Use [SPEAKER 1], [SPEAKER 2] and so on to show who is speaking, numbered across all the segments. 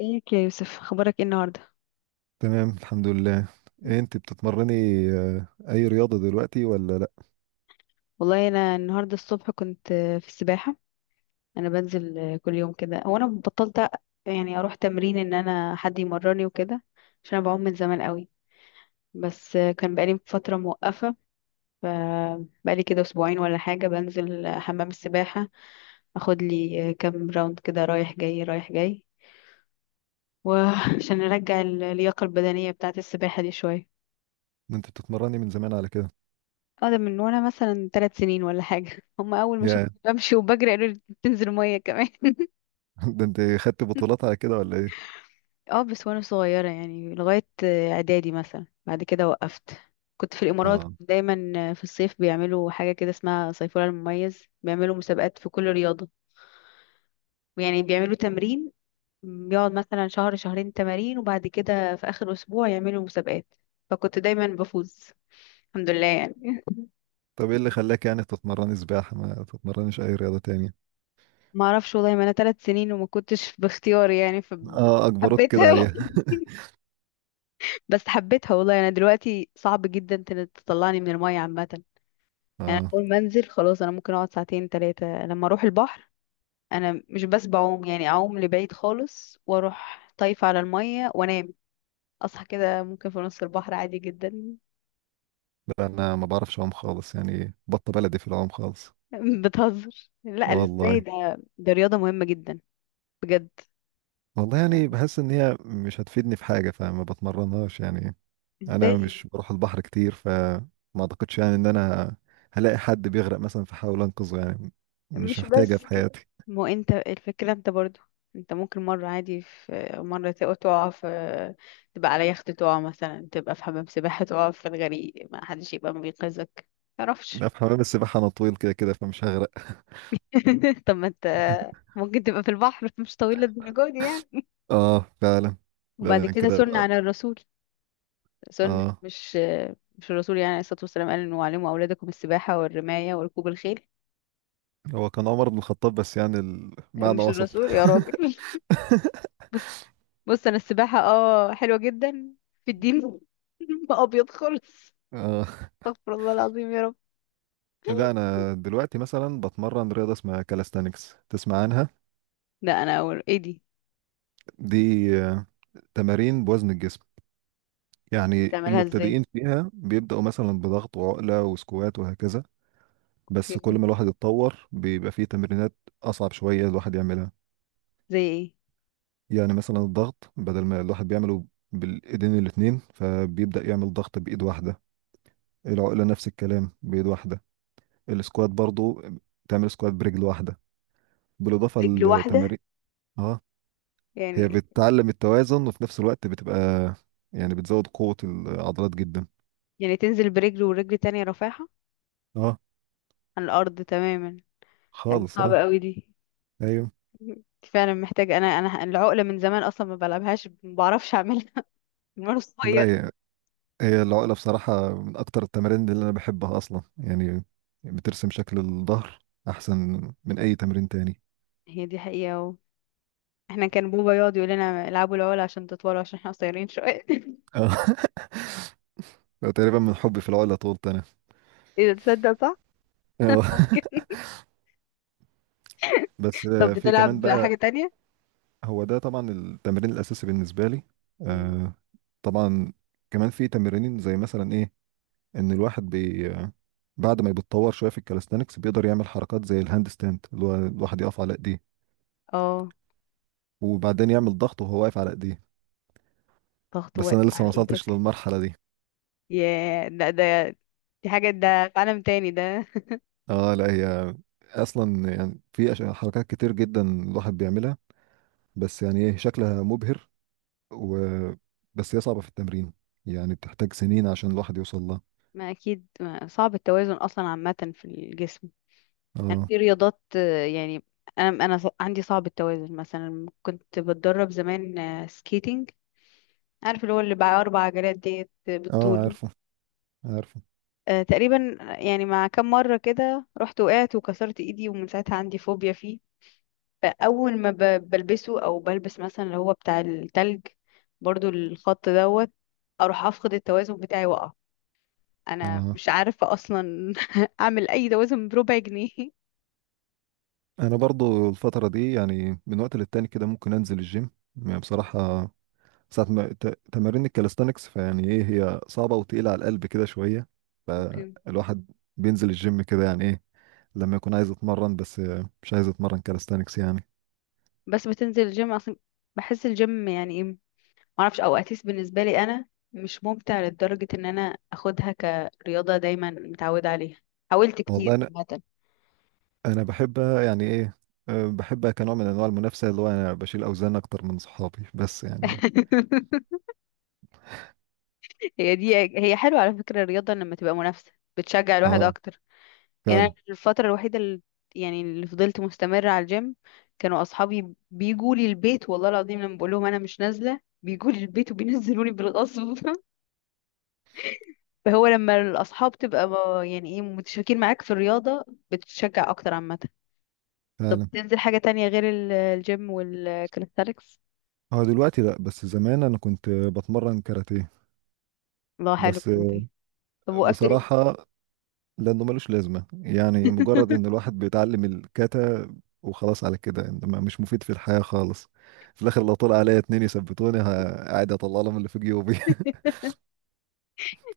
[SPEAKER 1] ازيك يا يوسف، اخبارك ايه النهارده؟
[SPEAKER 2] تمام، الحمد لله. إيه انت بتتمرني؟ اي رياضة دلوقتي ولا لا؟
[SPEAKER 1] والله انا النهارده الصبح كنت في السباحه. انا بنزل كل يوم كده. هو انا بطلت يعني اروح تمرين ان انا حد يمرني وكده، عشان انا بعوم من زمان قوي. بس كان بقالي فتره موقفه، فبقالي كده اسبوعين ولا حاجه بنزل حمام السباحه، اخد لي كام راوند كده رايح جاي رايح جاي، وعشان ارجع اللياقه البدنيه بتاعه السباحه دي شويه.
[SPEAKER 2] ده انت بتتمرني من زمان على كده؟
[SPEAKER 1] اه، ده من وانا مثلا 3 سنين ولا حاجة. هم اول ما
[SPEAKER 2] يا
[SPEAKER 1] شافوني بمشي وبجري قالوا لي بتنزل 100 كمان.
[SPEAKER 2] ده انت خدت بطولات على كده ولا ايه؟
[SPEAKER 1] اه بس وانا صغيرة يعني لغاية اعدادي، مثلا بعد كده وقفت. كنت في الامارات
[SPEAKER 2] اه.
[SPEAKER 1] دايما، في الصيف بيعملوا حاجة كده اسمها صيفورة المميز، بيعملوا مسابقات في كل رياضة. يعني بيعملوا تمرين، بيقعد مثلا شهر شهرين تمارين، وبعد كده في اخر اسبوع يعملوا مسابقات. فكنت دايما بفوز الحمد لله يعني.
[SPEAKER 2] طب ايه اللي خلاك يعني تتمرني سباحة ما تتمرنيش اي رياضة تانية؟
[SPEAKER 1] ما اعرفش والله، ما انا 3 سنين وما كنتش باختياري يعني،
[SPEAKER 2] اه، اجبروك كده
[SPEAKER 1] فحبيتها.
[SPEAKER 2] عليها.
[SPEAKER 1] بس حبيتها والله. انا دلوقتي صعب جدا تطلعني من المية عامة. يعني
[SPEAKER 2] اه.
[SPEAKER 1] اول ما انزل خلاص انا ممكن اقعد ساعتين ثلاثة لما اروح البحر. انا مش بس بعوم، يعني اعوم لبعيد خالص، واروح طايفة على المية وانام، اصحى كده ممكن في نص البحر عادي جدا.
[SPEAKER 2] لا، انا ما بعرفش اعوم خالص، يعني بطة بلدي في العوم خالص.
[SPEAKER 1] بتهزر، لا، ازاي
[SPEAKER 2] والله.
[SPEAKER 1] ده؟ ده رياضة مهمة جدا، بجد.
[SPEAKER 2] والله،
[SPEAKER 1] يعني
[SPEAKER 2] يعني بحس ان هي مش هتفيدني في حاجة فما بتمرنهاش يعني. انا
[SPEAKER 1] ازاي؟
[SPEAKER 2] مش بروح البحر كتير، فما اعتقدش يعني ان انا هلاقي حد بيغرق مثلا فحاول انقذه يعني. مش
[SPEAKER 1] مش
[SPEAKER 2] هحتاجها
[SPEAKER 1] بس
[SPEAKER 2] في
[SPEAKER 1] كده،
[SPEAKER 2] حياتي.
[SPEAKER 1] ما هو انت الفكرة، انت برضو انت ممكن مرة عادي، في مرة تقع في، تبقى على يخت تقع مثلا، تبقى في حمام سباحة تقع في الغريق، ما حدش يبقى بينقذك، متعرفش.
[SPEAKER 2] لا، في حمام السباحة انا طويل كده كده فمش هغرق.
[SPEAKER 1] طب ما انت ممكن تبقى في البحر مش طويل الدرجة دي يعني.
[SPEAKER 2] اه، فعلا. لا، ده
[SPEAKER 1] وبعد
[SPEAKER 2] أنا
[SPEAKER 1] كده
[SPEAKER 2] كده
[SPEAKER 1] سنة
[SPEAKER 2] بقى.
[SPEAKER 1] على الرسول، سنة
[SPEAKER 2] اه.
[SPEAKER 1] مش، مش الرسول يعني عليه الصلاة والسلام قال انه علموا أولادكم السباحة والرماية وركوب الخيل.
[SPEAKER 2] هو كان عمر بن الخطاب، بس يعني المعنى
[SPEAKER 1] مش
[SPEAKER 2] وصل.
[SPEAKER 1] الرسول يا راجل. بص بص، انا السباحة اه حلوة جدا في الدين. ما ابيض خالص.
[SPEAKER 2] اه.
[SPEAKER 1] استغفر الله العظيم يا رب.
[SPEAKER 2] لا، انا دلوقتي مثلا بتمرن رياضه اسمها كالستانكس، تسمع عنها؟
[SPEAKER 1] لا، انا اول ايه دي؟
[SPEAKER 2] دي آه، تمارين بوزن الجسم. يعني
[SPEAKER 1] تعملها ازاي؟
[SPEAKER 2] المبتدئين فيها بيبداوا مثلا بضغط وعقله وسكوات وهكذا. بس
[SPEAKER 1] اوكي.
[SPEAKER 2] كل ما الواحد يتطور بيبقى فيه تمرينات أصعب شوية الواحد يعملها.
[SPEAKER 1] زي ايه؟
[SPEAKER 2] يعني مثلا الضغط بدل ما الواحد بيعمله بالإيدين الاتنين فبيبدأ يعمل ضغط بإيد واحدة. العقلة نفس الكلام بإيد واحدة. السكوات برضو تعمل سكوات برجل واحدة، بالإضافة
[SPEAKER 1] رجل واحدة؟
[SPEAKER 2] للتمارين. اه،
[SPEAKER 1] يعني،
[SPEAKER 2] هي بتعلم التوازن وفي نفس الوقت بتبقى يعني بتزود قوة العضلات جدا.
[SPEAKER 1] يعني تنزل برجل ورجل تانية رافعها
[SPEAKER 2] اه
[SPEAKER 1] عن الارض تماما؟ يعني
[SPEAKER 2] خالص اه.
[SPEAKER 1] صعبة قوي دي.
[SPEAKER 2] ايوه.
[SPEAKER 1] دي فعلا محتاجة. انا العقلة من زمان اصلا ما بلعبهاش، ما بعرفش اعملها. من وانا صغير.
[SPEAKER 2] لا، هي العقلة بصراحة من أكتر التمارين اللي أنا بحبها أصلا يعني. بترسم شكل الظهر أحسن من أي تمرين تاني.
[SPEAKER 1] هي دي حقيقة احنا كان بوبا يقعد يقول لنا العبوا العقلة عشان تطولوا، عشان احنا قصيرين شوية.
[SPEAKER 2] آه. تقريبا من حبي في العقلة طولت أنا.
[SPEAKER 1] اذا تصدق، صح،
[SPEAKER 2] آه.
[SPEAKER 1] ممكن.
[SPEAKER 2] بس
[SPEAKER 1] طب
[SPEAKER 2] في كمان
[SPEAKER 1] بتلعب حاجة
[SPEAKER 2] بقى.
[SPEAKER 1] تانية؟
[SPEAKER 2] هو ده طبعا التمرين الأساسي بالنسبة لي.
[SPEAKER 1] مم.
[SPEAKER 2] آه، طبعا. كمان في تمرين زي مثلا إيه، إن الواحد بي آه، بعد ما بيتطور شوية في الكاليستانكس بيقدر يعمل حركات زي الهاند ستاند اللي هو الواحد يقف على إيديه.
[SPEAKER 1] اه،
[SPEAKER 2] وبعدين يعمل ضغط وهو واقف على إيديه.
[SPEAKER 1] ضغط
[SPEAKER 2] بس
[SPEAKER 1] واقف
[SPEAKER 2] أنا لسه ما
[SPEAKER 1] على
[SPEAKER 2] وصلتش
[SPEAKER 1] ايدك؟
[SPEAKER 2] للمرحلة دي.
[SPEAKER 1] ياه، لا، ده دي حاجة، ده في عالم تاني ده.
[SPEAKER 2] اه، لا، هي اصلا يعني في حركات كتير جدا الواحد بيعملها. بس يعني ايه شكلها مبهر. و بس هي صعبة في التمرين، يعني بتحتاج سنين عشان الواحد يوصل لها.
[SPEAKER 1] ما اكيد ما صعب التوازن اصلا عامه في الجسم. يعني
[SPEAKER 2] اه.
[SPEAKER 1] في رياضات، يعني، انا عندي صعب التوازن، مثلا كنت بتدرب زمان سكيتنج، عارف اللي هو اللي بقى 4 عجلات ديت،
[SPEAKER 2] اه،
[SPEAKER 1] بالطول.
[SPEAKER 2] عارفه، عارفه.
[SPEAKER 1] تقريبا يعني، مع كم مره كده رحت وقعت وكسرت ايدي، ومن ساعتها عندي فوبيا فيه. فاول ما بلبسه، او بلبس مثلا اللي هو بتاع التلج، برضو الخط دوت، اروح افقد التوازن بتاعي واقع. انا
[SPEAKER 2] اه،
[SPEAKER 1] مش عارفة اصلا اعمل اي توازن بربع جنيه.
[SPEAKER 2] انا برضو الفترة دي يعني من وقت للتاني كده ممكن انزل الجيم. يعني بصراحة ساعة ما تمارين الكاليستانكس فيعني ايه هي صعبة وتقيلة على القلب كده شوية.
[SPEAKER 1] اوكي.
[SPEAKER 2] الواحد بينزل الجيم كده يعني ايه لما يكون عايز يتمرن، بس مش عايز يتمرن كاليستانكس يعني.
[SPEAKER 1] بس بتنزل الجيم اصلا؟ بحس الجيم يعني ايه، معرفش، او اتليست بالنسبة لي انا مش ممتع لدرجة ان انا اخدها كرياضة دايما متعودة عليها. حاولت كتير
[SPEAKER 2] والله،
[SPEAKER 1] عامة.
[SPEAKER 2] انا بحب يعني ايه، بحبها كنوع من انواع المنافسه، اللي هو انا بشيل اوزان اكتر من صحابي، بس يعني.
[SPEAKER 1] هي دي حلوة على فكرة، الرياضة لما تبقى منافسة بتشجع الواحد
[SPEAKER 2] اه،
[SPEAKER 1] اكتر. يعني أنا
[SPEAKER 2] فعلا،
[SPEAKER 1] الفترة الوحيدة اللي، يعني اللي فضلت مستمرة على الجيم، كانوا أصحابي بيجوا لي البيت، والله العظيم لما بقول لهم أنا مش نازلة بيجوا لي البيت وبينزلوني بالغصب. فهو لما الأصحاب تبقى يعني إيه، متشاركين معاك في الرياضة، بتتشجع أكتر عامة.
[SPEAKER 2] فعلا.
[SPEAKER 1] تنزل حاجة تانية غير الجيم والكاليستاليكس؟
[SPEAKER 2] هو دلوقتي لا، بس زمان انا كنت بتمرن كاراتيه.
[SPEAKER 1] الله، حلو
[SPEAKER 2] بس
[SPEAKER 1] كلمتين. طب وقفت ليه؟
[SPEAKER 2] بصراحه لانه ملوش لازمه، يعني مجرد ان الواحد بيتعلم الكاتا وخلاص على كده، انما مش مفيد في الحياه خالص. في الاخر لو طلع عليا اتنين يثبتوني قاعد اطلع لهم اللي في جيوبي.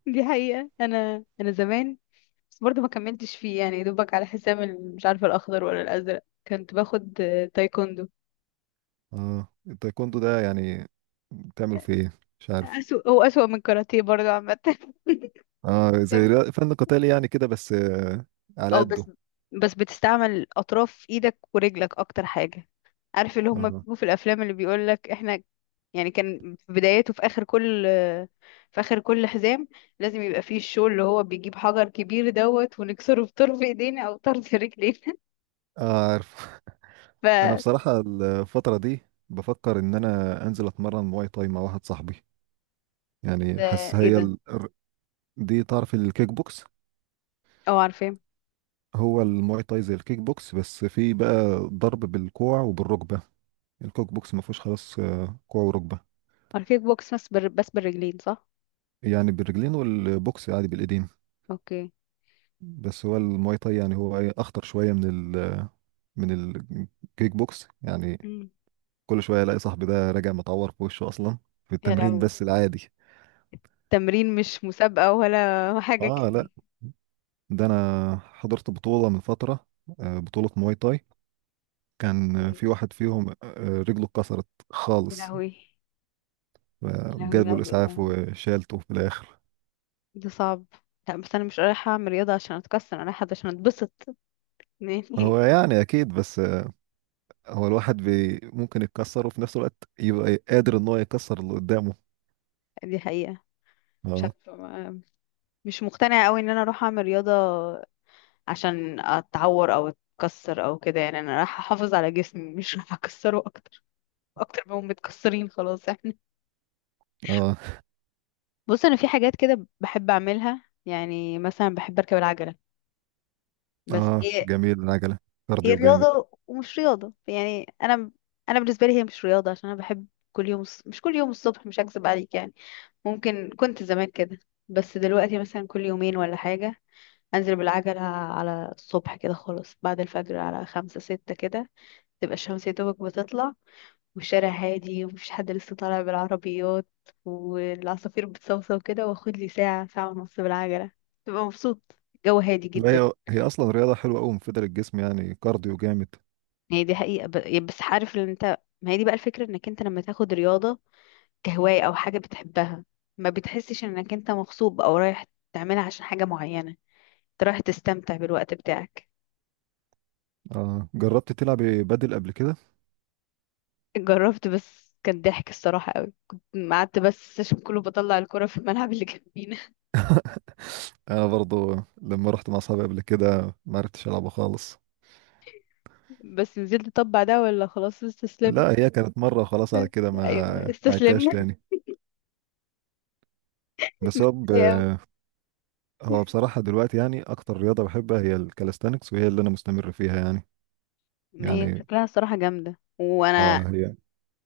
[SPEAKER 1] دي حقيقة، أنا زمان بس برضه ما كملتش فيه يعني، دوبك على حسام، مش عارفة الأخضر ولا الأزرق، كنت باخد تايكوندو.
[SPEAKER 2] اه، التايكوندو ده يعني بتعمل فيه ايه؟ مش عارف.
[SPEAKER 1] أسوأ، هو أسوأ من الكاراتيه برضه عامة.
[SPEAKER 2] اه، زي
[SPEAKER 1] تمام.
[SPEAKER 2] فن قتالي يعني كده، بس على
[SPEAKER 1] اه
[SPEAKER 2] قده.
[SPEAKER 1] بس بتستعمل أطراف إيدك ورجلك أكتر حاجة. عارف اللي هما
[SPEAKER 2] اه،
[SPEAKER 1] بيجوا في الأفلام اللي بيقولك إحنا، يعني كان في بدايته، في آخر كل حزام لازم يبقى فيه الشو اللي هو بيجيب حجر كبير دوت ونكسره بطرف إيدينا أو طرف رجلينا.
[SPEAKER 2] عارف.
[SPEAKER 1] ف
[SPEAKER 2] انا بصراحة الفترة دي بفكر ان انا انزل اتمرن مواي تاي مع واحد صاحبي. يعني
[SPEAKER 1] ده
[SPEAKER 2] حاسس
[SPEAKER 1] إيه ده؟
[SPEAKER 2] دي تعرف الكيك بوكس؟
[SPEAKER 1] اه، عارفاه.
[SPEAKER 2] هو المواي تاي زي الكيك بوكس بس في بقى ضرب بالكوع وبالركبة. الكيك بوكس ما فيهوش خلاص كوع وركبة.
[SPEAKER 1] عارفاه، كيك بوكس، بس بس بالرجلين صح؟
[SPEAKER 2] يعني بالرجلين والبوكس عادي بالايدين.
[SPEAKER 1] أوكي.
[SPEAKER 2] بس هو المواي تاي يعني هو ايه اخطر شوية من ال... من الكيك بوكس يعني.
[SPEAKER 1] مم.
[SPEAKER 2] كل شويه الاقي صاحبي ده راجع متعور في وشه اصلا في
[SPEAKER 1] يا
[SPEAKER 2] التمرين
[SPEAKER 1] لهوي،
[SPEAKER 2] بس العادي.
[SPEAKER 1] تمرين مش مسابقة ولا حاجة
[SPEAKER 2] اه، لا،
[SPEAKER 1] كده؟
[SPEAKER 2] ده انا حضرت بطوله من فتره، بطوله مواي تاي. كان في واحد فيهم رجله اتكسرت
[SPEAKER 1] يا
[SPEAKER 2] خالص.
[SPEAKER 1] لهوي. يا لهوي، لا،
[SPEAKER 2] جابوا الاسعاف وشالته في الاخر.
[SPEAKER 1] ده صعب. لا بس انا مش رايحه اعمل رياضه عشان اتكسر، انا رايحه عشان اتبسط. يعني.
[SPEAKER 2] هو يعني اكيد، بس هو الواحد بي ممكن يتكسر وفي نفس الوقت يبقى قادر ان هو يكسر اللي قدامه.
[SPEAKER 1] دي حقيقه. مش
[SPEAKER 2] اه.
[SPEAKER 1] عارفه، مش مقتنعه قوي ان انا اروح اعمل رياضه عشان اتعور او اتكسر او كده، يعني انا رايحه احافظ على جسمي، مش رايحه اكسره اكتر، اكتر ما هم متكسرين خلاص احنا.
[SPEAKER 2] اه،
[SPEAKER 1] بص، انا في حاجات كده بحب اعملها، يعني مثلا بحب اركب العجله. بس
[SPEAKER 2] اه،
[SPEAKER 1] دي
[SPEAKER 2] جميل العجله،
[SPEAKER 1] هي
[SPEAKER 2] كارديو جامد.
[SPEAKER 1] رياضة ومش رياضة يعني. أنا، أنا بالنسبة لي هي مش رياضة عشان أنا بحب. كل يوم مش كل يوم الصبح، مش هكذب عليك يعني، ممكن كنت زمان كده، بس دلوقتي مثلا كل يومين ولا حاجة أنزل بالعجلة. على الصبح كده خالص، بعد الفجر على 5، 6 كده، تبقى الشمس يا دوبك بتطلع، والشارع هادي ومفيش حد لسه طالع بالعربيات، والعصافير بتصوصو كده، واخد لي ساعة ساعة ونص بالعجلة، تبقى مبسوط، الجو هادي
[SPEAKER 2] لا،
[SPEAKER 1] جدا.
[SPEAKER 2] هي اصلا رياضه حلوه قوي مفيده للجسم يعني، كارديو جامد.
[SPEAKER 1] هي دي حقيقة، بس عارف ان انت، ما هي دي بقى الفكرة، انك انت لما تاخد رياضة كهواية او حاجة بتحبها، ما بتحسش انك انت مغصوب او رايح تعملها عشان حاجة معينة، انت رايح تستمتع بالوقت بتاعك.
[SPEAKER 2] آه، جربت تلعب بدل قبل كده؟
[SPEAKER 1] جربت بس كان ضحك الصراحة قوي، كنت قعدت بس السيشن كله بطلع الكرة في الملعب اللي جنبينا.
[SPEAKER 2] انا برضو لما رحت مع اصحابي قبل كده ما عرفتش العبه خالص.
[SPEAKER 1] بس نزلت طبع ده، ولا خلاص استسلمت؟
[SPEAKER 2] لا، هي كانت مره وخلاص على كده،
[SPEAKER 1] ايوه،
[SPEAKER 2] ما عدتهاش
[SPEAKER 1] استسلمنا.
[SPEAKER 2] تاني. بس
[SPEAKER 1] ايوه.
[SPEAKER 2] هو بصراحه دلوقتي يعني اكتر رياضه بحبها هي الكاليستانكس، وهي اللي انا مستمر فيها يعني.
[SPEAKER 1] ما هي
[SPEAKER 2] يعني
[SPEAKER 1] شكلها الصراحة جامدة، وانا
[SPEAKER 2] اه هي.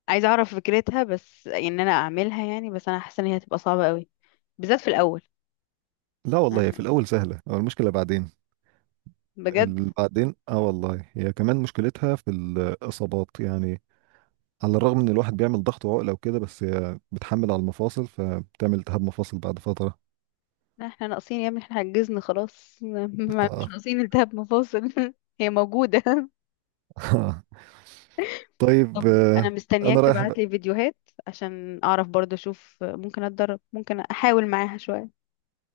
[SPEAKER 1] عايزة اعرف فكرتها، بس يعني ان انا اعملها يعني، بس انا حاسة ان هي هتبقى صعبة قوي بالذات في الاول.
[SPEAKER 2] لا والله هي في
[SPEAKER 1] يعني،
[SPEAKER 2] الاول سهله، هو المشكله بعدين.
[SPEAKER 1] بجد.
[SPEAKER 2] بعدين اه، والله هي كمان مشكلتها في الاصابات يعني. على الرغم ان الواحد بيعمل ضغط وعقله وكده، بس هي بتحمل على المفاصل فبتعمل التهاب مفاصل بعد فتره.
[SPEAKER 1] احنا ناقصين يا ابني؟ احنا عجزنا خلاص. مش
[SPEAKER 2] آه،
[SPEAKER 1] ناقصين التهاب مفاصل. هي موجودة.
[SPEAKER 2] آه. طيب،
[SPEAKER 1] طب انا
[SPEAKER 2] انا
[SPEAKER 1] مستنياك
[SPEAKER 2] رايح
[SPEAKER 1] تبعت
[SPEAKER 2] بقى.
[SPEAKER 1] لي فيديوهات عشان اعرف برضه اشوف ممكن اتدرب، ممكن احاول معاها شوية.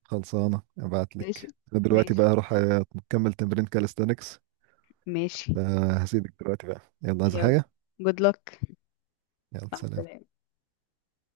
[SPEAKER 2] خلصانه ابعت
[SPEAKER 1] ماشي
[SPEAKER 2] لك. انا دلوقتي بقى
[SPEAKER 1] ماشي
[SPEAKER 2] هروح اكمل تمرين كاليستانكس.
[SPEAKER 1] ماشي.
[SPEAKER 2] فهسيبك دلوقتي بقى. يلا، عايز
[SPEAKER 1] يلا،
[SPEAKER 2] حاجه؟
[SPEAKER 1] good luck.
[SPEAKER 2] يلا،
[SPEAKER 1] مع
[SPEAKER 2] سلام.
[SPEAKER 1] السلامة.